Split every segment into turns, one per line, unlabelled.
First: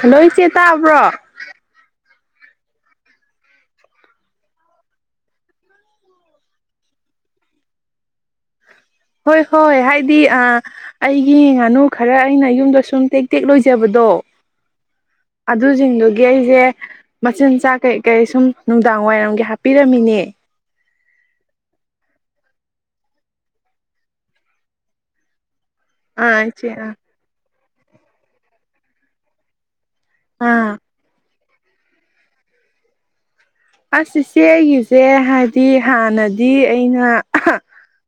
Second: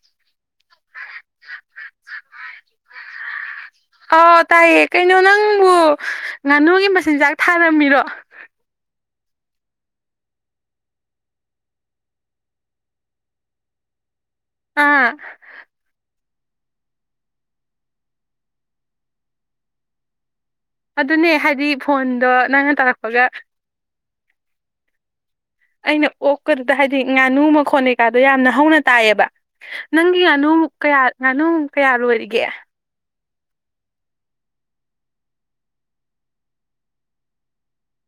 Hello ꯏꯆꯦꯇ ꯥꯕ꯭ꯔꯣ
ꯑꯥꯎ ꯇꯥꯏꯌꯦ ꯀꯩꯅꯣ ꯅꯪꯕꯨ ꯉꯥꯅꯨꯒꯤ ꯃꯆꯤꯟꯖꯥꯛ ꯊꯥꯔꯝꯃꯤꯔꯣ
ꯍꯣꯏ ꯍꯣꯏ ꯍꯥꯏꯗꯤ ꯑꯩꯒꯤ ꯉꯥꯅꯨ ꯈꯔ ꯑꯩꯅ ꯌꯨꯝꯗ ꯁꯨꯝ ꯇꯦꯛ ꯇꯦꯛ ꯂꯣꯏꯖꯕꯗꯣ
ꯑꯥ
ꯑꯗꯨꯁꯤꯡꯗꯨ ꯒꯤ ꯑꯩꯁꯦ ꯃꯆꯤꯟꯖꯥꯛ ꯀꯩ ꯀꯩ ꯁꯨꯝ ꯅꯨꯡꯗꯥꯡ ꯋꯥꯏꯔꯝꯒꯤ ꯍꯥꯞꯄꯤꯔꯝꯃꯤꯅꯦ
ꯑꯗꯨꯅꯦ ꯍꯥꯏꯗꯤ ꯐꯣꯟꯗꯣ ꯅꯪꯅ ꯇꯥꯔꯛꯄꯒ ꯑꯩꯅ ꯑꯣꯀ
ꯑꯥ
ꯀꯗꯨ
ꯏꯆꯦ ꯑꯥ
ꯍꯥꯏꯗꯤ ꯉꯅꯨꯃ ꯈꯣꯟꯅꯤꯀꯥꯗꯣ ꯌꯥꯝꯅ ꯍꯧꯅ ꯇꯥꯏꯌꯦꯕ ꯅꯪꯒꯤ ꯑꯥꯅꯨꯃꯨꯛ
ꯑꯥ
ꯀꯌꯥ ꯉꯥꯅꯨ ꯀꯌꯥ ꯂꯣꯏꯔꯤꯒꯦ
ꯑꯁ ꯏꯆꯦꯒꯤꯁꯦ ꯍꯥꯏꯗꯤ ꯍꯥꯟꯅꯗꯤ ꯑꯩꯅ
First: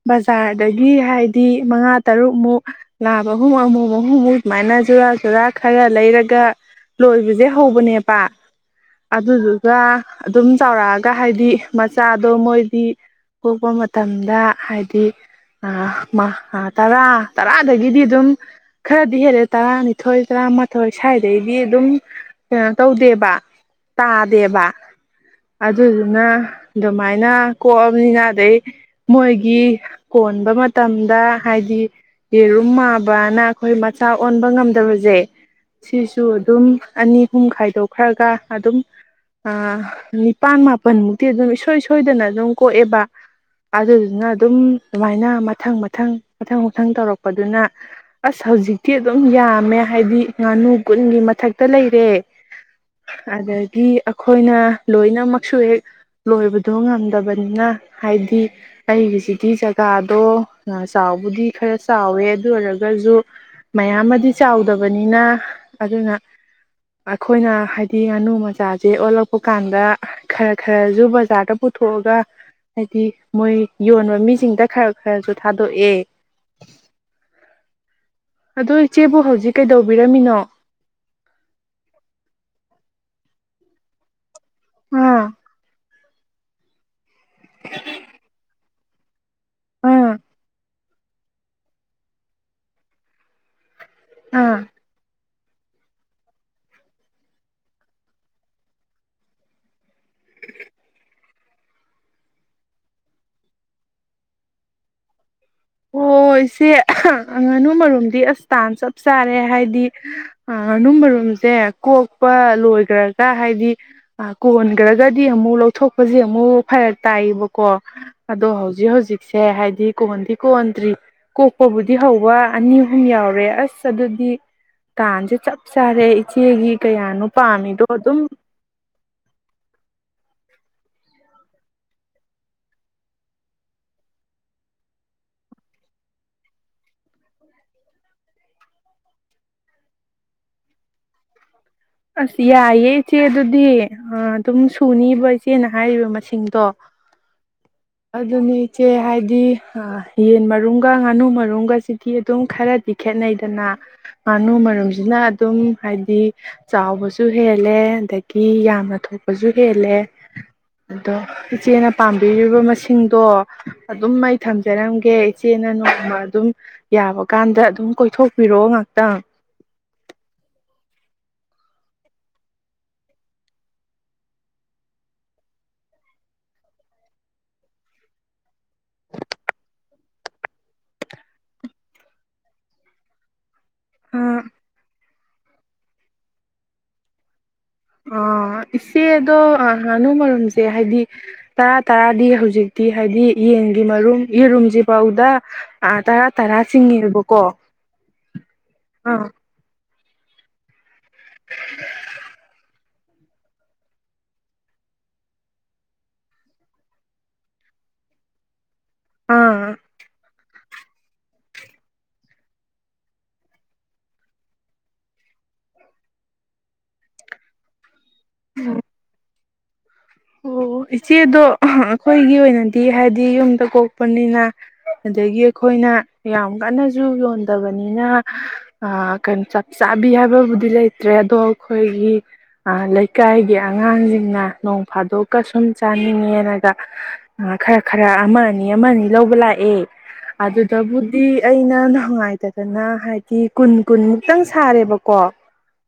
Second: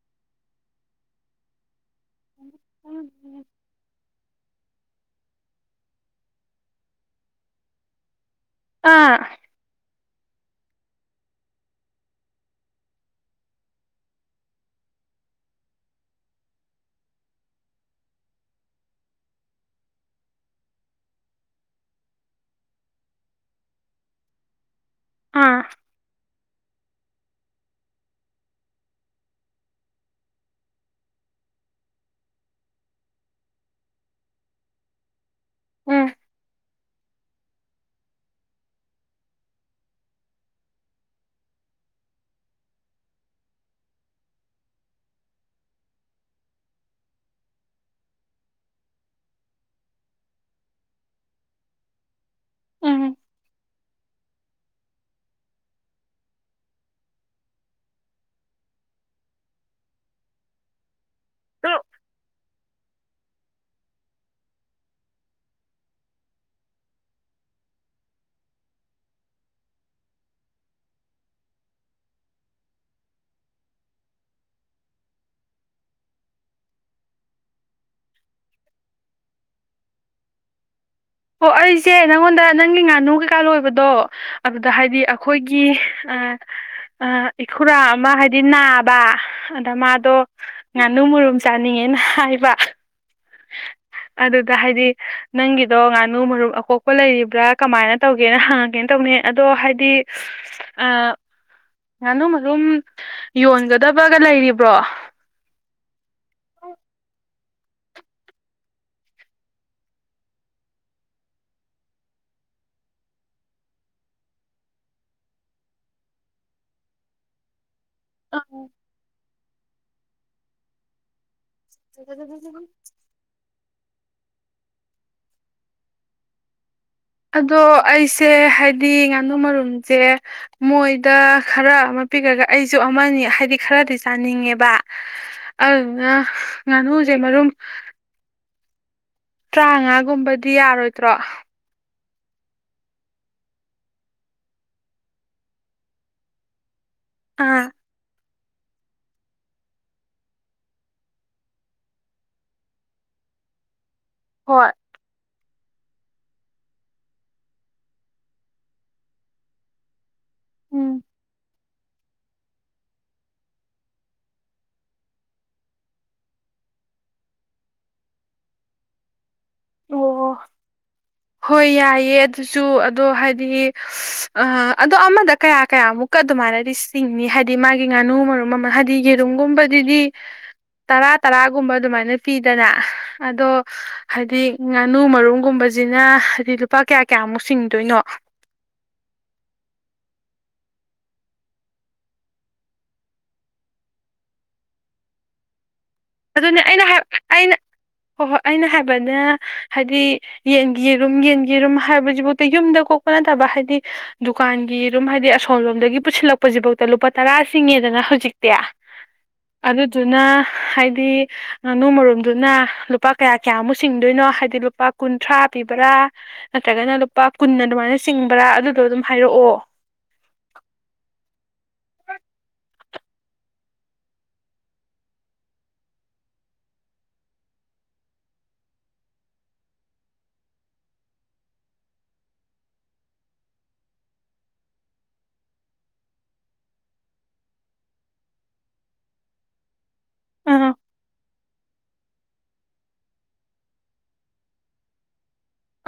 ꯕꯖꯥꯔꯗꯒꯤ ꯍꯥꯏꯗꯤ ꯃꯉꯥ ꯇꯔꯨꯛ ꯑꯃꯨꯛ ꯂꯥꯕꯒꯨꯝ ꯑꯃꯨꯛ ꯨꯨ ꯉꯥꯅꯨꯁꯦ ꯁꯨꯃꯥꯏꯅ ꯨꯔꯥ ꯆꯨꯔꯥ ꯈꯔ ꯂꯩꯔꯒ ꯂꯣꯏꯕꯁꯦ ꯍꯧꯕꯅꯦꯕ
ꯑꯥ
ꯑꯗꯨꯗꯨꯒ ꯑꯗꯨꯝ ꯆꯥꯎꯔꯛꯑꯒ ꯍꯥꯏꯗꯤ ꯃꯆꯥꯗꯣ ꯃꯣꯏꯗꯤ ꯀꯣꯛꯄ ꯃꯇꯝꯗ ꯍꯥꯏꯗꯤ ꯇꯔꯥ ꯇꯔꯥꯗꯒꯤꯗꯤ ꯑꯗꯨꯝ ꯈꯔꯗꯤ ꯍꯦꯜꯂꯦ ꯇꯔꯥꯅꯤꯊꯣꯏ ꯇꯔꯥꯃꯥꯊꯣꯏ ꯁ꯭ꯋꯥꯏꯗꯗꯒꯤꯗꯤ ꯑꯗꯨꯝ ꯀꯩꯅꯣ ꯇꯧꯗꯦꯕ ꯇꯥꯗꯦꯕ
ꯑꯥ
ꯑꯗꯨꯗꯨꯅ ꯑꯗꯨꯃꯥꯏꯅ ꯀꯣꯛꯑꯕꯅꯤꯅ ꯑꯗꯩ ꯃꯣꯏꯒꯤ ꯀꯣꯟꯕ ꯃꯇꯝꯗ ꯍꯥꯏꯗꯤ ꯌꯦꯔꯨꯝ ꯃꯥꯕꯅ ꯑꯩꯈꯣꯏ ꯃꯆꯥ ꯑꯣꯟꯕ ꯉꯝꯗꯕꯁꯦ
ꯎꯝ
ꯁꯤꯁꯨ ꯑꯗꯨꯝ ꯑꯅꯤ ꯑꯍꯨꯝ ꯈꯥꯏꯗꯣꯛꯈ꯭ꯔꯒ ꯑꯗꯨꯝ ꯅꯤꯄꯥꯟ ꯃꯥꯄꯜꯃꯨꯛꯇꯤ ꯑꯗꯨꯝ ꯏꯁꯣꯏ ꯁꯣꯏꯗꯅ ꯑꯗꯨꯝ ꯀꯣꯛꯑꯦꯕ ꯑꯗꯨꯗꯨꯅ ꯑꯗꯨꯝ ꯑꯗꯨꯃꯥꯏꯅ ꯃꯊꯪ ꯃꯊꯪ ꯃꯊꯪ ꯃꯊꯪ ꯇꯧꯔꯛꯄꯗꯨꯅ ꯑꯁ ꯍꯧꯖꯤꯛꯇꯤ ꯑꯗꯨꯝ ꯌꯥꯝꯃꯦ ꯍꯥꯏꯗꯤ ꯉꯥꯅꯨ ꯀꯨꯟꯒꯤ ꯃꯊꯛꯇ ꯂꯩꯔꯦ
ꯎꯝ
ꯑꯗꯒꯤ ꯒꯤ ꯑꯩꯈꯣꯏꯅ ꯂꯣꯏꯅꯃꯛꯁꯨ ꯍꯦꯛ ꯂꯣꯏꯕꯗꯣ ꯉꯝꯗꯕꯅꯤꯅ ꯍꯥꯏꯗꯤ ꯑꯩꯒꯤꯁꯤꯒꯤ ꯖꯒꯥꯗꯣ ꯆꯥꯎꯕꯨꯗꯤ ꯈꯔ ꯆꯥꯎꯋꯦ ꯑꯗꯨ ꯑꯣꯏꯔꯒ ꯖꯨ ꯃꯌꯥꯝ ꯑꯃꯗꯤ ꯆꯥꯎꯗꯕꯅꯤꯅ ꯑꯗꯨꯅ ꯑꯩꯈꯣꯏꯅ ꯍꯥꯏꯗꯤ ꯉꯥꯅꯨ ꯃꯆꯥꯁꯦ ꯑꯣꯜꯂꯛꯄ ꯀꯥꯟꯗ ꯈꯔ ꯈꯔꯁꯨ ꯕꯖꯥꯔꯗ ꯄꯨꯊꯣꯛꯑꯒ ꯍꯥꯏꯗꯤ ꯃꯣꯏ ꯌꯣꯟꯕ ꯃꯤꯁꯤꯡꯗ ꯈꯔ ꯈꯔꯁꯨ ꯊꯥꯗꯣꯛꯑꯦ ꯑꯗꯣ ꯏꯆꯦꯕꯨ ꯍꯧꯖꯤꯛ ꯀꯩꯗꯧꯕꯤꯔꯝꯃꯤꯅꯣ
ꯑꯣ ꯑꯩꯁꯦ ꯅꯪꯉꯣꯟꯗ ꯅꯪꯒꯤ ꯉꯥꯅꯨ ꯀꯩꯀꯥ ꯂꯣꯏꯕꯗꯣ ꯑꯗꯨꯗ ꯍꯥꯏꯗꯤ
ꯑꯥ
ꯑꯩꯈꯣꯏꯒꯤ ꯑ ꯑ ꯏꯈꯨꯔꯥ ꯑꯃ ꯍꯥꯏꯗꯤ ꯅꯥꯕ ꯕꯥ ꯑꯗ ꯃꯥꯗꯣ
ꯑꯥ
ꯉꯥꯅꯨ ꯃꯨꯔꯨꯝ ꯆꯥꯅꯤꯡꯉꯦꯅ ꯍꯥꯏꯕ ꯑꯗꯨꯗ
ꯑꯥ
ꯍꯥꯏꯗꯤ ꯅꯪꯒꯤꯗꯣ ꯉꯥꯅꯨ ꯃꯔꯨꯝ ꯑꯀꯣꯛꯄ ꯂꯩꯔꯤꯕ꯭ꯔꯥ ꯀꯃꯥꯏꯅ ꯇꯧꯒꯦꯅ ꯍꯪꯉꯛꯀꯦꯅ ꯇꯧꯅꯤ ꯑꯗꯣ ꯍꯥꯏꯗꯤ ꯉꯥꯅꯨ ꯃꯔꯨꯝ ꯌꯣꯟꯒꯗꯕꯒ ꯂꯩꯔꯤꯕ꯭ꯔꯣ
ꯑꯣ ꯏꯆꯦ ꯉꯥꯅꯨ ꯃꯔꯨꯝꯗꯤ ꯑꯁ ꯇꯥꯥꯟ ꯆꯞ ꯆꯥꯔꯦ ꯍꯥꯏꯗꯤ ꯉꯥꯅꯨ ꯃꯔꯣꯝꯁꯦ ꯀꯣꯛꯄ ꯂꯣꯏꯈꯒꯔꯒ ꯍꯥꯏꯗꯤ ꯀꯣꯟꯈ꯭ꯔꯒꯗꯤ ꯑꯃꯨꯛ ꯂꯧꯊꯣꯛꯄꯁꯦ ꯑꯃꯨꯛ ꯐꯔꯛ ꯇꯥꯏꯌꯦꯕꯀꯣ ꯑꯗꯣ ꯍꯧꯖꯤꯛ ꯍꯧꯖꯤꯛ ꯁꯦ ꯍꯥꯏꯗꯤ ꯀꯣꯟꯗꯤ ꯀꯟꯇ꯭ꯔꯤ ꯀꯣꯛꯄꯕꯨꯗꯤ ꯍꯧꯕ ꯑꯅꯤ ꯑꯍꯨꯝ ꯌꯥꯎꯔꯦ ꯑꯁ ꯑꯗꯨꯗꯤ ꯇꯥꯟꯁꯦ ꯆꯞ ꯆꯥꯔꯦ ꯏꯆꯦꯒꯤ ꯀꯌꯥꯅꯣ
ꯑꯗꯣ
ꯄꯥꯝꯃꯤꯗꯣ ꯑꯗꯨꯝ
ꯑꯩꯁꯦ ꯍꯥꯏꯗꯤ ꯉꯥꯅꯨ ꯃꯔꯨꯝꯁꯦ ꯃꯣꯏꯗ ꯈꯔ ꯑꯃ ꯄꯤꯈꯒ ꯑꯩꯁꯨ ꯑꯃꯅꯤ ꯍꯥꯏꯗꯤ ꯈꯔꯗꯤ ꯆꯥꯅꯤꯡꯉꯦꯕ ꯑꯗꯨꯅ ꯉꯥꯅꯨꯁꯦ ꯃꯔꯨꯝ ꯇꯔꯥꯃꯉꯥꯒꯨꯝꯕꯗꯤ ꯌꯥꯔꯣꯏꯗ꯭ꯔꯣ
ꯑꯁ ꯌꯥꯏꯌꯦ ꯏꯆꯦ ꯑꯗꯨꯗꯤ ꯑꯗꯨꯝ ꯁꯨꯅꯤꯕ ꯏꯆꯦꯅ ꯍꯥꯏꯔꯤꯕ ꯃꯁꯤꯡꯗꯣ
ꯑꯥ
ꯑꯗꯨꯅꯤ ꯏꯆꯦ ꯍꯥꯏꯗꯤ ꯌꯦꯟ ꯃꯔꯨꯝꯒ ꯉꯥꯅꯨ ꯃꯔꯨꯝꯒꯁꯤꯗꯤ ꯑꯗꯨꯝ ꯈꯔꯗꯤ ꯈꯦꯠꯅꯩꯗꯅ ꯀꯥꯅꯨ
ꯍꯣꯏ
ꯃꯔꯝꯁꯤꯅ ꯑꯗꯨꯝ ꯍꯥꯏꯗꯤ ꯆꯥꯎꯕꯁꯨ ꯍꯦꯜꯂꯦ ꯑꯗꯒꯤ ꯌꯥꯝꯅ ꯊꯣꯛꯄꯁꯨ ꯍꯦꯜꯂꯦ
ꯎꯝ
ꯑꯗꯣ ꯏꯆꯦꯅ ꯄꯥꯝꯕꯤꯔꯤꯕ ꯃꯁꯤꯡꯗꯣ ꯑꯗꯨꯝ ꯑꯩ ꯊꯝꯖꯔꯝꯒꯦ ꯏꯆꯦꯅ ꯅꯣꯡꯃ ꯑꯗꯨꯝ ꯌꯥꯕꯀꯥꯟꯗ ꯑꯗꯨꯝ ꯀꯣꯏꯊꯣꯛꯄꯤꯔꯛꯑꯣ ꯉꯍꯥꯛꯇꯪ
ꯑꯣ ꯍꯣꯏ ꯌꯥꯏꯌꯦꯦ ꯑꯗꯨꯁꯨ ꯑꯗꯣ ꯍꯥꯏꯗꯤ ꯑꯗꯣ ꯑꯃꯗ ꯀꯌꯥ ꯀꯌꯥꯃꯨꯛꯀ ꯑꯗꯨꯃꯥꯏꯅꯗꯤ ꯆꯤꯡꯅꯤ ꯍꯥꯏꯗꯤ ꯃꯥꯒꯤ ꯉꯥꯅꯨ ꯃꯔꯨꯝ ꯃꯃꯜ ꯍꯥꯏꯗꯤ ꯌꯦꯔꯨꯝꯒꯨꯝꯕꯗꯨꯗꯤ ꯇꯔꯥ ꯇꯔꯥꯒꯨꯝꯕ ꯑꯗꯨꯃꯥꯏꯅ ꯄꯤꯗꯅ ꯑꯗꯣ ꯍꯥꯏꯗꯤ ꯉꯥꯅꯨ ꯃꯔꯨꯝꯒꯨꯝꯕꯁꯤꯅ ꯍꯥꯏꯗꯤ ꯂꯨꯄꯥ ꯀꯌꯥ ꯀꯌꯥꯃꯨꯛꯁꯤꯡ
ꯑꯣ ꯑꯗꯣ ꯉꯥꯅꯨ ꯃꯔꯨꯝꯁꯦ ꯍꯥꯏꯗꯤ ꯇꯔꯥ ꯇꯔꯥꯗꯤ ꯍꯧꯖꯤꯛꯇꯤ ꯍꯥꯏꯕꯗꯤ ꯌꯦꯟꯒꯤ ꯃꯔꯨꯝ ꯌꯦꯔꯨꯝꯁꯤ ꯐꯥꯎꯗ
ꯑꯗꯨꯅꯦ ꯑꯩꯅ ꯑꯩꯅ ꯍꯣꯏ ꯍꯣꯏ ꯑꯩꯅ ꯍꯥꯏꯕꯅꯦ
ꯑꯥ
ꯍꯥꯏꯗꯤ ꯌꯦꯟꯒꯤꯔꯨꯝ ꯌꯦꯟꯒꯤꯔꯨꯝ ꯍꯥꯏꯕꯁꯤꯐꯧ ꯌꯨꯝꯗ ꯀꯣꯛꯄ ꯅꯠꯇꯕ ꯍꯥꯏꯗꯤ ꯗꯨꯀꯥꯟꯒꯤꯔꯨꯝ ꯍꯥꯏꯗꯤ ꯑꯁꯣꯝ ꯂꯣꯝꯗꯒꯤ ꯄꯨꯁꯤꯜꯂꯛꯄꯁꯤꯐꯧꯗ ꯂꯨꯄꯥ ꯇꯔꯥ ꯆꯁꯤꯡꯉꯦꯗꯅ ꯍꯧꯖꯤꯛꯇꯤ
ꯑꯥ
ꯑꯗꯨꯗꯨꯅ ꯍꯥꯏꯗꯤ ꯍꯥꯏꯗꯤ ꯉꯥꯅꯨ ꯃꯔꯨꯝꯗꯨꯅ ꯂꯨꯄꯥ ꯀꯌꯥ ꯀꯌꯥꯃꯨꯛ ꯆꯁꯤꯡꯗꯣꯏꯅꯣ ꯍꯥꯏꯗꯤ ꯂꯨꯄꯥ ꯀꯨꯟꯊ꯭ꯔꯥ ꯄꯤꯕ꯭ꯔꯥ ꯅꯠꯇ꯭ꯔꯒꯅ ꯂꯨꯄꯥ ꯀꯨꯟꯅ ꯑꯗꯨꯃꯥꯏꯅ ꯆꯤꯡꯕ꯭ꯔꯥ ꯑꯗꯨꯗꯣ ꯑꯗꯨꯝ ꯍꯥꯏꯔꯛꯑꯣ
ꯑꯣ ꯏꯆꯦꯗꯣ ꯑꯩꯈꯣꯏꯒꯤ ꯑꯣꯏꯅꯗꯤ ꯍꯥꯏꯗꯤ ꯌꯨꯝꯗ ꯀꯣꯛꯄꯅꯤꯅ ꯑꯗꯒꯤ ꯑꯩꯈꯣꯏꯅ ꯌꯥꯝ ꯀꯟꯅꯁꯨ ꯌꯣꯟꯗꯕꯅꯤꯅ ꯀꯩꯅꯣ ꯆꯞ ꯆꯥꯕꯤ ꯍꯥꯏꯕꯕꯨꯗꯤ ꯂꯩꯇ꯭ꯔꯦ ꯑꯗꯣ ꯑꯩꯈꯣꯏꯒꯤ ꯂꯩꯀꯥꯏꯒꯤ ꯑꯉꯥꯡꯁꯤꯡꯅ ꯐꯥꯗꯣꯛꯀ ꯁꯨꯝ ꯆꯥꯅꯤꯡꯉꯦꯅꯒ ꯈꯔ ꯈꯔ ꯑꯃ ꯑꯅꯤ ꯑꯃ ꯑꯅꯤ ꯂꯧꯕ ꯂꯥꯛꯑꯦ
ꯑꯥ
ꯑꯗꯨꯗꯕꯨꯗꯤ ꯑꯩꯅ ꯅꯨꯡꯉꯥꯏ ꯇꯇꯥꯗꯅ ꯍꯥꯏꯗꯤ ꯀꯨꯟ ꯀꯨꯟꯃꯨꯛꯇꯪ ꯁꯥꯔꯦꯕꯀꯣ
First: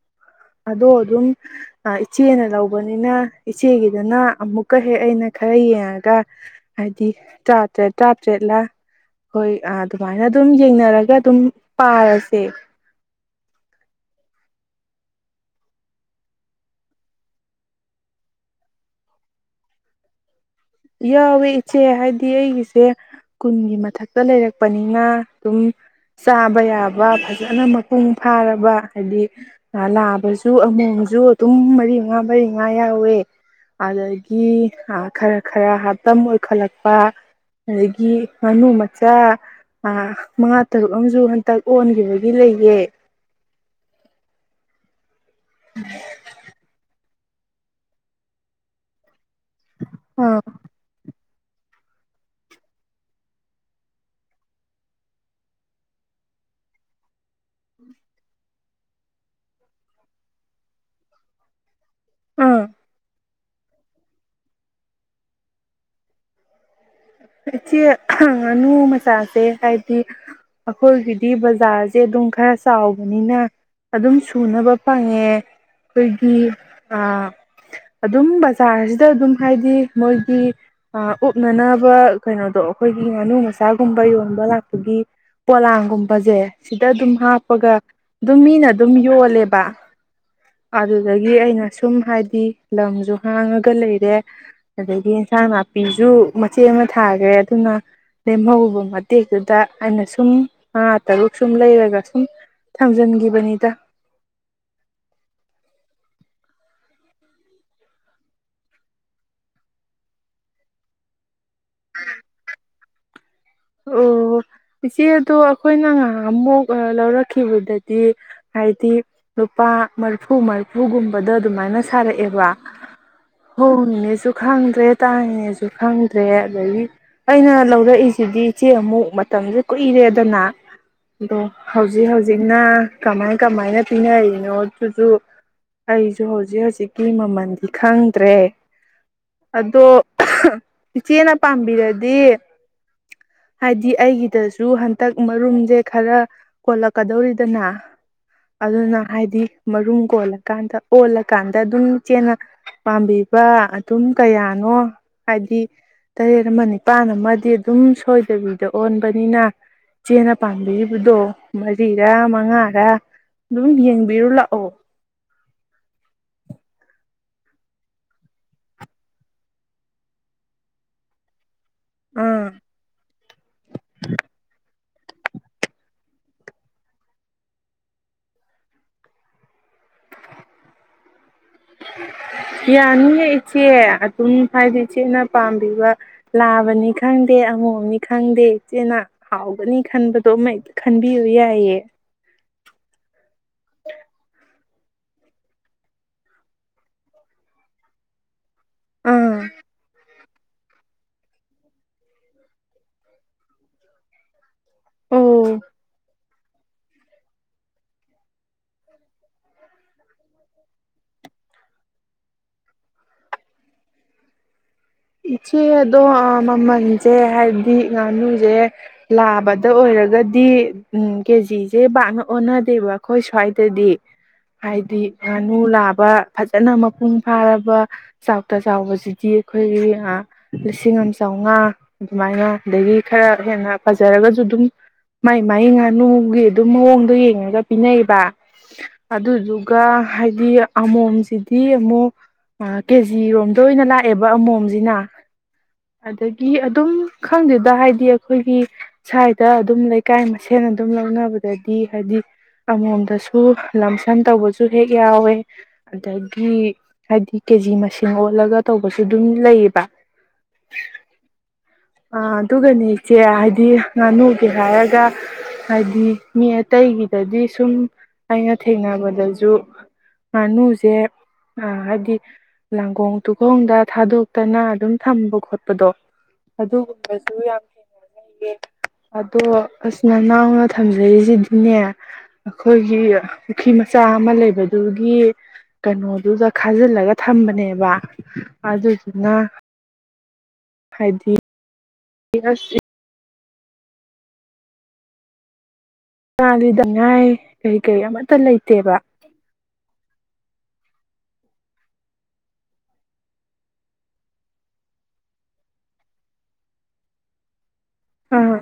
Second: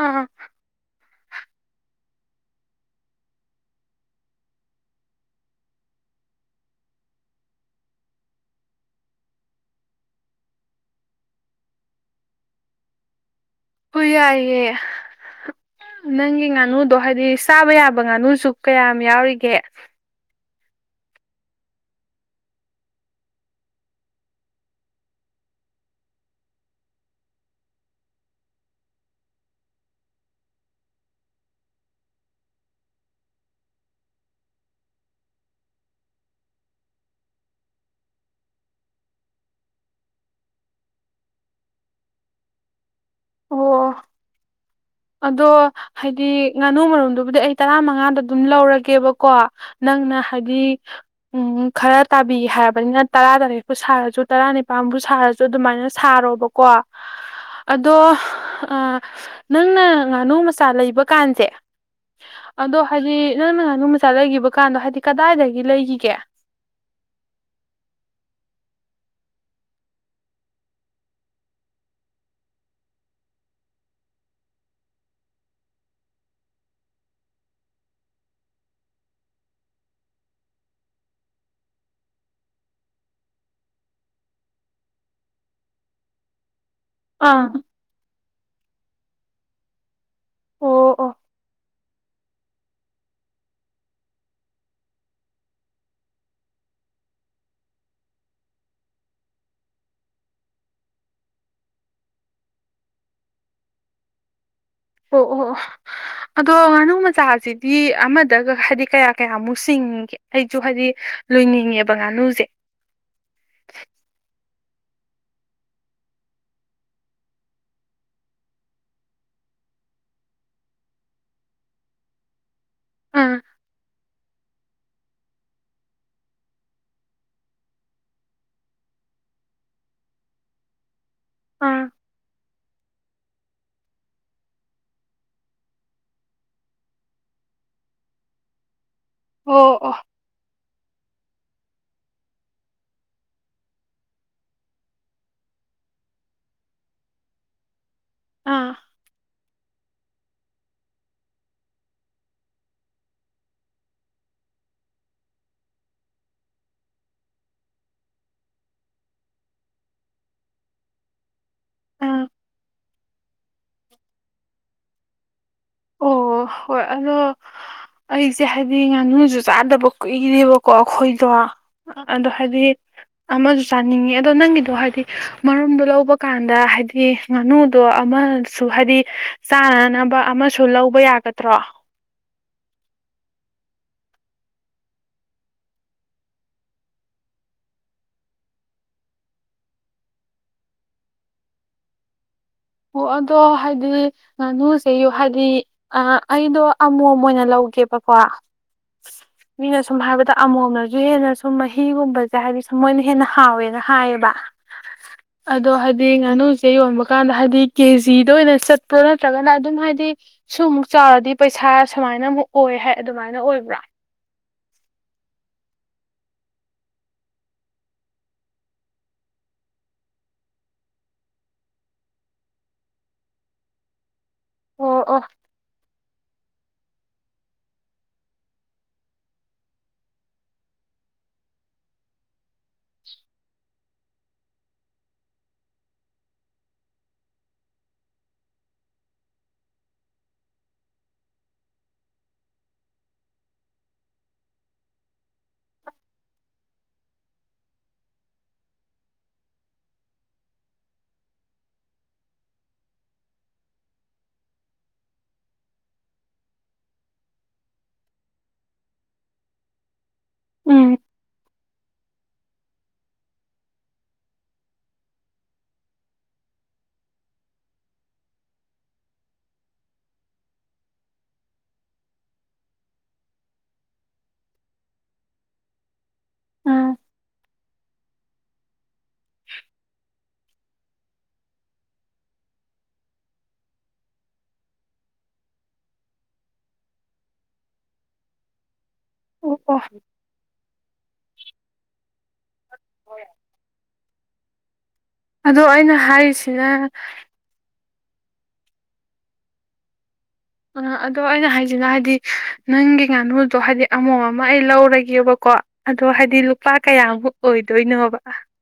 ꯑꯥ
ꯑꯗꯣ ꯑꯗꯨꯝ ꯆꯦꯅ ꯂꯧꯕꯅꯤꯅ ꯏꯆꯦꯒꯤꯗꯨꯅ ꯑꯃꯨꯛꯀ ꯍꯦꯛ ꯑꯩꯅ ꯈꯔ ꯌꯦꯡꯉꯒ ꯍꯥꯏꯗꯤ ꯇꯔꯥꯇꯔꯦꯠ ꯇꯔꯥꯇꯔꯦꯠꯂ ꯍꯣꯏ ꯑꯗꯨꯃꯥꯏꯅ ꯑꯗꯨꯝ ꯌꯦꯡꯅꯔꯒ ꯑꯗꯨꯝ ꯄꯥꯔꯁꯦ
ꯍꯣꯏ ꯌꯥꯏꯌꯦꯦ ꯅꯪꯒꯤ ꯉꯥꯅꯨꯗꯣ ꯍꯥꯏꯗꯤ ꯆꯥꯕ ꯌꯥꯕ ꯉꯥꯅꯨꯁꯨ ꯀꯌꯥꯝ ꯌꯥꯎꯔꯤꯒꯦ
ꯌꯥꯎꯋꯦ ꯏꯆꯦ ꯍꯥꯏꯗꯤ ꯑꯩꯒꯤꯁꯦ ꯀꯨꯟꯒꯤ ꯃꯊꯛꯇ ꯂꯩꯔꯛꯄꯅꯤꯅ ꯑꯗꯨꯝ ꯆꯥꯕ ꯌꯥꯕ ꯐꯖꯅ ꯃꯄꯨꯡ ꯐꯥꯔꯕ ꯍꯥꯏꯗꯤ ꯅꯥꯕꯁꯨ ꯑꯃꯣꯝꯁꯨ ꯑꯗꯨꯝ ꯃꯔꯤ ꯃꯉꯥ ꯃꯔꯤ ꯃꯉꯥ ꯌꯥꯎꯋꯦ ꯑꯗꯒꯤ ꯈꯔ ꯈꯔ ꯍꯥꯞꯇꯝ ꯑꯣꯏꯈꯠꯂꯛꯄ ꯑꯗꯒꯤ ꯉꯥꯅꯨ ꯃꯆꯥ ꯃꯉꯥ ꯇꯔꯨꯛ ꯑꯃꯁꯨ ꯍꯟꯇꯛ ꯑꯣꯟꯈꯤꯕꯒꯤ ꯂꯩꯌꯦꯦ
ꯑꯣ ꯑꯗꯣ ꯍꯥꯏꯗꯤ ꯉꯥꯅꯨ ꯃꯔꯣꯝꯗ ꯑꯗꯨꯗꯤ ꯑꯩ ꯇꯔꯥꯃꯉꯥꯗ ꯑꯗꯨꯝ ꯂꯧꯔꯒꯦꯕ ꯀꯣ ꯅꯪꯅ
ꯑꯥ
ꯍꯥꯏꯗꯤ ꯎꯝ ꯈꯔ ꯇꯥꯕꯤꯒꯦ ꯍꯥꯏꯔꯕꯅꯤꯅ ꯇꯔꯥꯇꯔꯦꯠꯄꯨ ꯁꯥꯔꯁꯨ ꯇꯔꯥꯅꯤꯄꯥꯥꯟꯕꯨ ꯁꯥꯔꯁꯨ ꯑꯗꯨꯃꯥꯏꯅ ꯁꯥꯔꯣꯕꯀꯣ ꯑꯗꯣ ꯅꯪꯅ ꯉꯥꯅꯨ ꯃꯆꯥ ꯂꯩꯕ ꯀꯥꯟꯁꯦ
ꯑꯥ
ꯑꯗꯣ ꯍꯥꯏꯗꯤ ꯅꯪꯅ ꯉꯥꯅꯨ ꯃꯆꯥ ꯂꯩꯈꯤꯕ ꯀꯥꯟꯗꯣ ꯍꯥꯏꯗꯤ ꯀꯗꯥꯏꯗꯒꯤ ꯂꯩꯒꯤꯒꯦ
ꯏꯆꯦ ꯉꯥꯅꯨ ꯃꯆꯥꯁꯦ ꯍꯥꯏꯗꯤ ꯑꯩꯈꯣꯏꯒꯤꯗꯤ ꯕꯖꯥꫪꯁꯦ ꯑꯗꯨꯝ ꯈꯔ ꯆꯥꯎꯕꯅꯤꯅ ꯑꯗꯨꯝ ꯁꯨꯅꯕ ꯐꯪꯉꯦ ꯑꯩꯈꯣꯏꯒꯤ ꯑ ꯑꯗꯨꯝ ꯕꯖꯥꫪꯁꯤꯗ ꯑꯗꯨꯝ ꯍꯥꯏꯗꯤ ꯃꯣꯏꯒꯤ ꯎꯞꯅꯅꯕ ꯀꯩꯅꯣꯗꯣ ꯑꯩꯈꯣꯏꯒꯤ ꯉꯥꯅꯨ ꯃꯆꯥꯒꯨꯝꯕ ꯌꯣꯟꯕ ꯂꯥꯛꯄꯒꯤ ꯄꯣꯂꯥꯡꯒꯨꯝꯕꯁꯦ ꯁꯤꯗ ꯑꯗꯨꯝ
ꯑꯥ
ꯍꯥꯞꯄꯒ ꯑꯗꯨꯝ ꯃꯤꯅ ꯑꯗꯨꯝ ꯌꯣꯜꯂꯦꯕ
ꯑꯣ ꯑꯣ
ꯑꯗꯨꯗꯒꯤ ꯑꯩꯅ ꯁꯨꯝ ꯍꯥꯏꯗꯤ ꯂꯝꯁꯨ ꯍꯥꯡꯉꯒ ꯂꯩꯔꯦ ꯑꯗꯒꯤ ꯑꯦꯟꯁꯥꯡ ꯅꯥꯄꯤꯁꯨ ꯃꯆꯦ ꯑꯃ ꯊꯥꯈ꯭ꯔꯦ ꯑꯗꯨꯅ ꯂꯦꯝꯍꯧꯕ ꯃꯇꯦꯛꯇꯨꯗ ꯑꯩꯅ ꯁꯨꯝ ꯃꯉꯥ ꯇꯔꯨꯛ ꯁꯨꯝ ꯂꯩꯔꯒ ꯁꯨꯝ ꯊꯝꯖꯤꯟꯈꯤꯕꯅꯤꯗ
ꯑꯣ ꯑꯣ ꯑꯣ ꯑꯗꯣ ꯉꯥꯅꯨ ꯃꯆꯥꯁꯤꯗꯤ ꯑꯃꯗꯒ ꯍꯥꯏꯗꯤ ꯀꯌꯥ ꯀꯌꯥꯃꯨꯛ ꯆꯁꯤꯡꯒꯦ ꯑꯩꯁꯨ ꯍꯥꯏꯗꯤ ꯂꯣꯏꯅꯤꯡꯉꯦꯕ ꯉꯥꯅꯨꯁꯦ
ꯑꯣ ꯏꯆꯦꯗꯣ ꯑꯩꯈꯣꯏꯅ ꯉꯥꯏꯍꯥꯛ ꯑꯃꯨꯛ ꯂꯧꯔꯛꯈꯤꯕꯗꯗꯤ ꯍꯥꯏꯗꯤ ꯂꯨꯄꯥ ꯃꯥꫪꯐꯨ ꯃꯥꫪꯐꯨꯒꯨꯝꯕꯗ ꯑꯗꯨꯃꯥꯏꯅ ꯁꯥꯔꯛꯑꯦꯕ
ꯑꯥ
ꯍꫭꯡꯅꯦꯁꯨ ꯈꯪꯗ꯭ꯔꯦ ꯇꯥꯡꯉꯤꯅꯦꯁꯨ ꯈꯪꯗ꯭ꯔꯦ ꯑꯗꯒꯤ ꯑꯩꯅ ꯂꯧꯔꯛꯏꯁꯤꯗꯤ ꯏꯆꯦ ꯑꯃꯨꯛ ꯃꯇꯝꯁꯦ ꯀꯨꯏꯔꯦꯗꯅ ꯑꯗꯣ
ꯑꯥ
ꯍꯧꯖꯤꯛ ꯍꯧꯖꯤꯛꯅ ꯀꯃꯥꯏ ꯀꯃꯥꯏꯅ ꯄꯤꯅꯔꯤꯅꯣ ꯑꯗꯨꯁꯨ ꯑꯩꯁꯨ ꯍꯧꯖꯤꯛ ꯍꯧꯖꯤꯛꯀꯤ ꯃꯃꯜꯗꯤ ꯈꯪꯗ꯭ꯔꯦ
ꯑꯣ ꯑꯣ
ꯑꯗꯣ ꯏꯆꯦꯅ ꯄꯥꯝꯕꯤꯔꯗꯤ ꯍꯥꯏꯗꯤ ꯑꯩꯒꯤꯗꯁꯨ ꯍꯟꯇꯛ ꯃꯔꯨꯝꯁꯦ ꯈꯔ ꯀꯣꯜꯂꯛꯀꯗꯧꯔꯤꯗꯅ
ꯑꯥ
ꯑꯗꯨꯅ ꯍꯥꯏꯗꯤ ꯃꯔꯨꯝ ꯀꯣꯜꯂꯀꯥꯟꯗ ꯑꯣꯜꯂꯀꯥꯟꯗ ꯑꯗꯨꯝ ꯏꯆꯦꯅ ꯄꯥꯝꯕꯤꯕ ꯑꯗꯨꯝ ꯀꯌꯥꯅꯣ ꯍꯥꯏꯗꯤ ꯇꯔꯦꯠ ꯑꯃ ꯅꯤꯄꯥꯟ ꯑꯃꯗꯤ ꯑꯗꯨꯝ ꯁꯣꯏ [unintelligible] ꯑꯣꯟꯕꯅꯤꯅ ꯆꯦꯅ ꯄꯥꯝꯕꯤꯔꯤꯕꯗꯣ ꯃꯔꯤꯔꯥ
ꯑꯥ
ꯃꯉꯥꯔꯥ ꯑꯗꯨꯝ ꯌꯦꯡꯕꯤꯔꯨ ꯂꯥꯛꯑꯣ
ꯑꯣ ꯍꯣꯏ ꯑꯗꯣ ꯑꯩꯁꯦ ꯍꯥꯏꯗꯤ ꯉꯥꯅꯨꯁꯨ ꯆꯥꯗꯕ ꯀꯨꯏꯔꯦꯕꯀꯣ ꯑꯩꯈꯣꯏꯗꯣ ꯑꯗꯣ
ꯑꯥ
ꯍꯥꯏꯗꯤ ꯑꯃꯁꯨ ꯆꯥꯅꯤꯡꯉꯤ ꯑꯗꯣ ꯅꯪꯒꯤꯗꯣ ꯍꯥꯏꯗꯤ ꯃꯔꯨꯝꯗꯣ ꯂꯧꯕ ꯀꯥꯟꯗ ꯍꯥꯏꯗꯤ ꯉꯥꯅꯨꯗꯣ ꯑꯃꯁꯨ ꯍꯥꯏꯗꯤ ꯆꯥꯅꯅꯕ ꯁꯨ ꯂꯧꯕ ꯌꯥꯒꯗ꯭ꯔꯣ
ꯌꯥꯅꯤꯌꯦ ꯏꯆꯦ ꯑꯗꯨꯝ ꯍꯥꯏꯗꯤ ꯏꯆꯦꯅ ꯄꯥꯝꯕꯤꯕ ꯂꯥꯕꯅꯤ ꯈꯪꯗꯦ ꯑꯉꯣꯝꯅꯤ ꯈꯪꯗꯦ ꯏꯆꯦꯅ ꯍꯥꯎꯒꯅꯤ ꯈꯟꯕꯗꯣ ꯑꯃ ꯈꯟꯕꯤꯌꯨ ꯌꯥꯏꯌꯦ
ꯑꯣ ꯑꯗꯣ ꯍꯥꯏꯗꯤ ꯉꯥꯅꯨ [unintelligible] ꯍꯥꯏꯗꯤ ꯑꯩꯗꯣ ꯑꯃꯣꯝ ꯑꯣꯏꯅ ꯂꯧꯒꯦꯕꯀꯣ
ꯑꯥ
ꯃꯤꯅ ꯁꯨꯝ ꯍꯥꯏꯕꯗ ꯑꯃꯣꯝꯅ ꯅꯁꯨ ꯍꯦꯟꯅ ꯁꯨꯝ ꯃꯍꯤꯒꯨꯝꯕꯁꯦ ꯍꯥꯏꯗꯤ ꯁꯨꯝ ꯃꯣꯏꯅ ꯍꯦꯟꯅ ꯍꯥꯎꯋꯦꯅ ꯍꯥꯏꯌꯦꯕ
ꯑꯣ
ꯑꯗꯣ ꯍꯥꯏꯗꯤ ꯉꯅꯨ ꯁꯦ ꯌꯣꯟꯕ ꯀꯥꯟꯗ ꯍꯥꯏ ꯗꯤ ꯀꯦꯖꯤꯗ ꯑꫭꯏꯅ ꯆꯠꯄ꯭ꯔꯣ ꯅꯠꯇ꯭ꯔꯒꯅ ꯑꯗꯨꯝ ꯍꯥꯏꯗꯤ ꯁꯨ ꯃꯨꯛ ꯆꯥꯎꯔꯗꯤ ꯄꯩꯁꯥ ꯁꯨꯃꯥꯏꯅ ꯑꯃꯨꯛ ꯑꯣꯏ ꯍꯥꯏ ꯑꯗꯨꯃꯥꯏꯅ ꯑꯣꯏꯕ꯭ꯔꫭ
ꯏꯆꯦ ꯑꯗꯣ ꯃꯃꯜꯁꯦ ꯍꯥꯏꯕꯗꯤ ꯉꯥꯅꯨꯁꯦ ꯂꯥꯕꯗ ꯑꯣꯏꯔꯒꯗꯤ ꯎꯨꯝ ꯀꯦꯖꯤꯁꯦ ꯄꯥꯛꯅ ꯑꯣꯟꯅꯗꯦꯕ ꯑꯩꯈꯣꯏ ꯁ꯭ꯋꯥꯏ ꯇꯗꯤ ꯍ
ꯑꯣ
ꯍꯥꯏꯗꯤ
ꯑꯣ
ꯉꯥꯅꯨ ꯂꯥꯕ ꯐꯖꯅ ꯃꯄꯨꯡ ꯐꯥꯔꯕ ꯆꯥꯎꯇ ꯆꯥꯎꯕꯁꯤꯗꯤ ꯑꯩꯈꯣꯏꯒꯤ ꯑꯥ ꯂꯤꯁꯤꯡ ꯑꯃ ꯆꯥꯝꯃꯉꯥ ꯑꯗꯨꯃꯥꯏꯅ ꯑꯗꯒꯤ ꯈꯔ ꯍꯦꯟꯅ ꯐꯖꯔꯒꯁꯨ ꯑꯗꯨꯝ ꯃꯥꯏ ꯃꯥꯏ ꯉꯥꯅꯨꯒꯤ ꯑꯗꯨꯝ ꯃꯑꯣꯡꯗꯣ ꯌꯦꯡꯉꯒ ꯄꯤꯅꯩꯕ ꯑꯗꯨꯗꯨꯒ ꯍꯥꯏꯗꯤ ꯑꯃꯣꯝꯁꯤꯗꯤ ꯑꯃꯨꯛ ꯀꯦꯖꯤꯔꯣꯝꯗ ꯑꯣꯏꯅ ꯂꯥꯛꯑꯦꯕ ꯑꯃꯣꯝꯁꯤꯅ ꯑꯗꯒꯤ ꯑꯗꯨꯝ ꯈꯪꯗꯦꯗ ꯍꯥꯏꯗꯤ ꯑꯩꯈꯣꯏꯒꯤ ꯁ꯭ꯋꯥꯏꯗ ꯑꯗꯨꯝ ꯂꯩꯀꯥꯏ ꯃꯁꯦꯟ ꯑꯗꯨꯝ ꯂꯧꯅꯕꯗꯗꯤ ꯍꯥꯏꯗꯤ ꯑꯃꯣꯝꯗꯣ ꯁꯣ ꯁꯨ ꯂꯝ-ꯁꯟ ꯇꯧꯕꯁꯨ ꯍꯦꯛ ꯌꯥꯎꯋꯦ ꯑꯗꯒꯤ ꯍꯥꯏꯗꯤ ꯀꯦ ꯖꯤ ꯃꯁꯤꯡ ꯑꯣꯜꯂꯒ ꯇꯧꯕꯁꯨ ꯑꯗꯨꯝ ꯂꯩꯌꯦꯕ
ꯎꯝ
ꯐꯤꯌ ꯑꯗꯨꯒꯅꯦ ꯏꯆꯦ ꯍꯥꯏꯗꯤ ꯉꯥꯅꯨꯗꯤ ꯍꯥꯏꯔꯒ ꯍꯥꯏꯗꯤ ꯃꯤ ꯑꯇꯩꯒꯤꯗꯗꯤ ꯁꯨꯝ ꯑꯩꯅ ꯊꯦꯡꯅꯕꯗꯁꯨ ꯉꯥꯅꯨꯁꯦ ꯍꯥꯏꯕꯗꯤ ꯂꯥꯡꯒꯣꯡ ꯇꯨꯒꯣꯡꯗ ꯊꯥꯗꯣꯛꯇꯅ ꯑꯗꯨꯝ ꯊꯝꯕ ꯈꯣꯠꯄꯗꯣ
ꯑꯥ
ꯑꯗꯨꯒꯨꯝꯕꯁꯨ ꯌꯥꯝꯅ ꯑꯗꯣ ꯑꯁ ꯅꯅꯥꯎꯅ ꯊꯝꯖꯔꯤꯁꯤꯗꯤꯅꯦ ꯑꯩꯈꯣꯏꯒꯤ ꯄꯨꯈ꯭ꯔꯤ ꯃꯆꯥ ꯑꯃ ꯂꯩꯕꯗꯨꯒꯤ ꯀꯩꯅꯣꯗꯨꯗ ꯈꯥꯖꯤꯜꯂꯒ ꯊꯝꯕꯅꯦꯕ ꯑꯗꯨ ꯗꯨꯅ
ꯑꯣ ꯑꯣ
ꯍꯥꯏꯗꯤ ꯌꯦꯡꯉꯁꯤ
ꯑꯗꯣ ꯑꯩꯅ ꯍ
ꯋꯥꯅꯤꯗꯉꯥꯏ ꯍꯧꯖꯤꯛ ꯀꯩ ꯑꯃꯠꯇ ꯂꯩꯇꯦꯕ
ꯑ ꯑꯗꯣ ꯑꯩꯅ ꯍꯥꯏꯁꯤꯅ ꯍꯥꯏꯗꯤ ꯅꯪꯒꯤ ꯉꯥꯅꯨꯗꯣ ꯍꯥꯏꯗꯤ ꯑꯃꯣꯝ ꯑꯃ ꯑꯩ ꯂꯧꯔꯒꯦꯕꯀꯣ ꯑꯗꯣ ꯍꯥꯏꯗꯤ ꯂꯨꯄꯥ ꯀꯌꯥꯃꯨꯛ ꯑꯣꯏ ꯗꯣꯏꯅꯣꯕ
ꯑꯥ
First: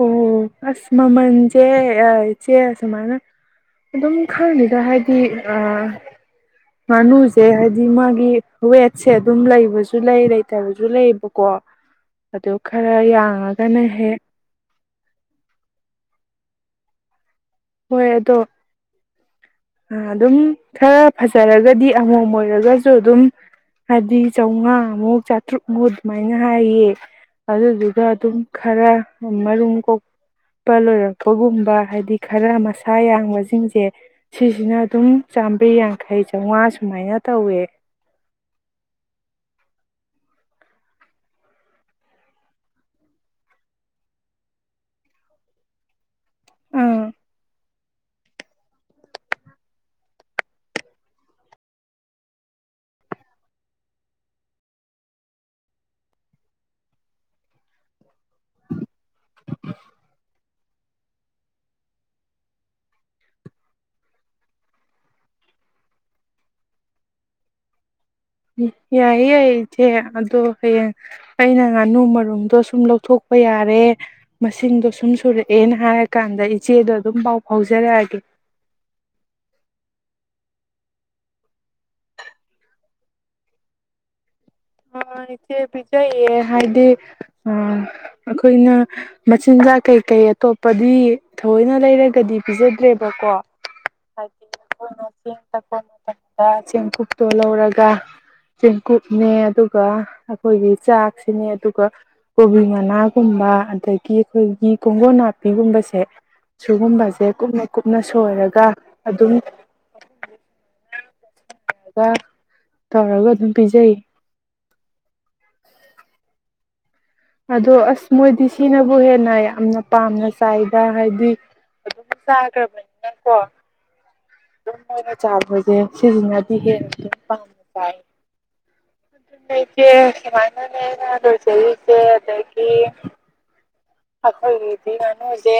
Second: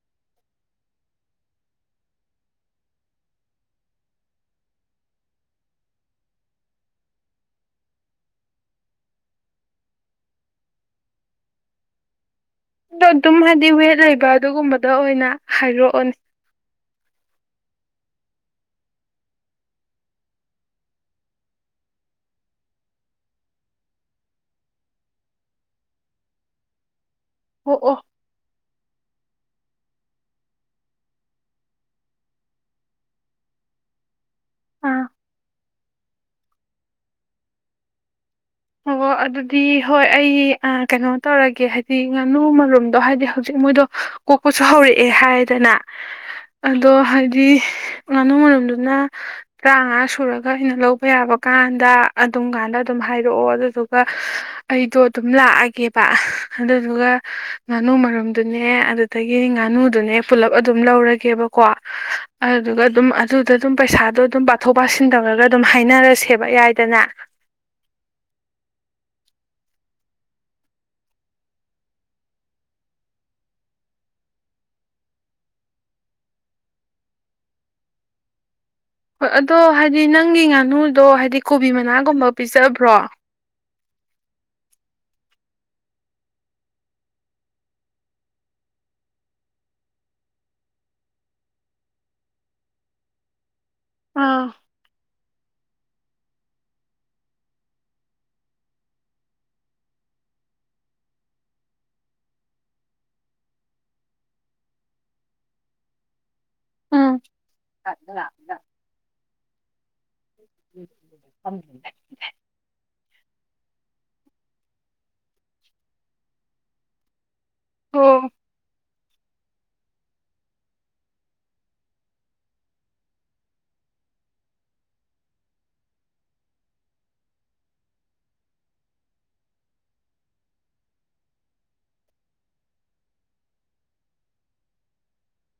ꯑꯣ ꯑꯁ ꯃꯃꯜꯁꯦ ꯏꯆꯦ ꯁꯨꯃꯥꯏꯅ ꯑꯗꯨꯝ ꯈꯪꯗꯦꯗ ꯍꯥꯏꯗꯤ ꯑꯥ ꯉꯥꯅꯨꯁꯦ ꯍꯥꯏꯕꯗꯤ ꯃꯥꯒꯤ ꯔꯦꯠꯁꯦ ꯑꯗꯨꯝ ꯂꯩꯕꯁꯨ ꯂꯩ ꯂꯩꯇꯕꯁꯨ ꯂꯩꯕꯀꯣ ꯑꯗꯨ ꯈꯔ ꯌꯥꯡꯉ
ꯗꯤ ꯋꯦꯠ ꯂꯩꯕ ꯑꯗꯨꯒꯨꯝꯕꯗ ꯑꯣꯏꯅ ꯍꯥꯏꯔꯛꯑꯣꯅꯦ
ꯍꯣꯏ ꯑꯗꯣ ꯑꯗꯨꯝ ꯈꯔ ꯐꯖꯔꯒꯗꯤ ꯑꯃꯣꯝ ꯑꯣꯏꯔꯒꯁꯨ ꯑꯗꯨꯝ ꯍꯥꯏꯗꯤ ꯆꯥꯎꯉꯥꯃꯨꯛ ꯆꯥꯇ꯭ꯔꯨꯛꯃꯨꯛ ꯑꯗꯨꯃꯥꯏꯅ ꯍꯥꯏꯌꯦ
ꯑꯣ ꯑꯣ
ꯑꯗꯨꯗꯨꯒ ꯑꯗꯨꯝ ꯈꯔ ꯃꯔꯨꯝ ꯀꯣꯛ ꯄ ꯂꯣꯏꯔꯛꯄꯒꯨꯝꯕ ꯍꯥꯏꯗꯤ ꯈꯔ ꯃꯁꯥ ꯌꯥꯡꯕꯁꯤꯡꯁꯦ ꯁꯤꯁꯤꯅ
ꯑꯥ
ꯑꯗꯨꯝ ꯆꯥꯝꯃ꯭ꯔꯤ ꯌꯥꯡꯈꯩ ꯆꯥꯎꯉꯥ ꯁꯨꯃꯥꯏꯅ ꯇꯧꯋꯦ
ꯑꯣ ꯑꯗꯨꯗꯤ ꯍꯣꯏ ꯑꯩ ꯑꯥ ꯀꯩꯅꯣ ꯇꯧꯔꯒꯦ ꯍꯥꯏꯗꯤ ꯉꯥꯅꯨ ꯃꯔꯨꯝꯗꯣ ꯍꯥꯏꯗꯤ ꯍꯧꯖꯤꯛ ꯃꯣꯏꯗꯣ ꯀꯣꯛꯄꯁꯨ ꯍꯧꯔꯛꯑꯦ ꯍꯥꯏꯗꯅ ꯑꯗꯣ
ꯑꯥ
ꯍꯥꯏꯗꯤ ꯉꯥꯅꯨ ꯃꯔꯨꯝꯗꯨꯅ ꯇꯔꯥꯉꯥ ꯁꯨꯔꯒ ꯑꯩꯅ ꯂꯧꯕ ꯌꯥꯕ ꯀꯥꯟꯗ ꯑꯗꯨꯝ ꯀꯥꯟꯗ ꯑꯗꯨꯝ ꯍꯥꯏ ꯔꯛꯑꯣ ꯑꯗꯨꯗꯨꯒ ꯑꯩꯗꯣ ꯑꯗꯨꯝ ꯂꯥꯛꯑꯒꯦꯕ ꯑꯗꯨꯗꯨꯒ ꯉꯥꯅꯨ ꯃꯔꯨꯝꯗꯨꯅꯦ ꯑꯗꯨꯗꯒꯤ ꯉꯥꯅꯨꯗꯨꯅꯦ ꯄꯨꯂꯞ ꯑꯗꯨꯝ ꯂꯧꯔꯒꯦꯕꯀꯣ ꯑꯗꯨꯗꯨꯒ ꯑꯗꯨꯝ ꯑꯗꯨꯗꯨ ꯑꯗꯨꯝ ꯄꯩꯁꯥꯗꯣ ꯑꯗꯨꯝ ꯄꯥꯊꯣꯛ ꯄꯥꯁꯤꯟ ꯇꯧꯔꯒ ꯑꯗꯨꯝ ꯍꯥꯏꯅꯔꯁꯦꯕ ꯌꯥꯏꯗꯅ
ꯎꯝ ꯌꯥꯏꯌꯦ ꯌꯥꯏꯌꯦ ꯏꯆꯦ ꯑꯗꯣ ꯍꯌꯦꯡ ꯑꯩꯅ ꯉꯥꯅꯨ ꯃꯔꯨꯝꯗꯣ ꯁꯨꯝ ꯂꯧꯊꯣꯛꯄ ꯌꯥꯔꯦ ꯃꯁꯤꯡꯗꯣ ꯁꯨꯝ ꯁꯨꯔꯛꯑꯦꯅ ꯍꯥꯏꯔꯀꯥꯟꯗ ꯏꯆꯦꯗꯣ ꯑꯗꯨꯝ ꯄꯥꯎ ꯐꯥꯎꯖꯔꯛꯑꯒꯦ
ꯍꯣꯏ ꯑꯗꯣ ꯍꯥꯏꯗꯤ ꯅꯪꯒꯤ ꯉꯥꯅꯨꯗꯣ ꯍꯥꯏꯗꯤ ꯀꯣꯕꯤ ꯃꯅꯥꯒꯨꯝꯕ ꯄꯤꯖꯕ꯭ꯔꯣ
ꯑꯥ ꯏꯆꯦ ꯄꯤꯖꯩꯌꯦ ꯍꯥꯏꯗꯤ ꯑꯩꯈꯣꯏꯅ ꯃꯆꯤꯟꯖꯥꯛ ꯀꯩ-ꯀꯩ ꯑꯇꯣꯞꯄꯗꯤ ꯊꯑꯣꯏꯅ ꯂꯩꯔꯒꯗꯤ ꯄꯤꯖꯗ꯭ꯔꯦꯕꯀꯣ ꯍꯥꯏꯁꯤ
ꯑꯥ
ꯑꯈꯣꯏꯅ ꯆꯦꯡ ꯊꯛꯄ ꯃꯇꯝꯗ ꯆꯦꯡꯀꯨꯞꯇꯣ ꯂꯧꯔꯒ ꯆꯦꯡꯀꯨꯞꯅꯦ ꯑꯗꯨꯒ ꯑꯩꯈꯣꯏꯒꯤ ꯆꯥꯛꯁꯤꯅꯦ ꯑꯗꯨꯒ ꯀꯣꯕꯤ ꯉꯅꯥꯒꯨꯝꯕ ꯑꯗꯒꯤ ꯑꯩꯈꯣꯏꯒꯤ ꯀꯣꯡꯒꯣꯟ ꯅꯥꯄꯤꯒꯨꯝꯕꯁꯦ
ꯎꯝ
ꯁꯤꯨꯒꯨꯝꯕꯁꯦ ꯀꯨꯞꯅ- ꯀꯨꯞꯅ ꯁꯣꯏꯔꯒ ꯑꯗꯨꯝ
[inaudible]
ꯇꯧꯔꯒ ꯑꯗꯨꯝ ꯄꯤꯖꯩ꯫ ꯑꯗꯣ ꯑꯁ
ꯍꯣ
ꯃꯣꯏꯗꯤ ꯁꯤꯅ ꯕꯨ ꯍꯦꯟꯅ ꯌꯥꯝꯅ ꯄꯥꯝꯅ ꯆꯥꯏꯗ ꯍꯥꯏꯗꯤ ꯑꯗꯨꯝ ꯆꯥꯈ꯭ꯔꯕꯅꯤꯅꯀꯣ ꯑꯗꯨꯝꯣꯏ ꯃꯣꯏꯅ ꯆꯥꯕꯁꯦ ꯁꯤꯁꯤꯅꯗꯤ ꯍꯦꯟꯅ ꯑꯗꯨꯝ ꯄꯥꯝꯅ ꯆꯥꯏ ꯑꯗꯨ ꯏꯆꯦ ꯁꯨꯃꯥꯏꯅꯅꯦ ꯂꯣꯏꯖꯔꯤꯁꯦ ꯑꯗꯒꯤ ꯑꯩꯈꯣꯏꯒꯤꯗꯤ ꯉꯥꯅꯨꯁꯦ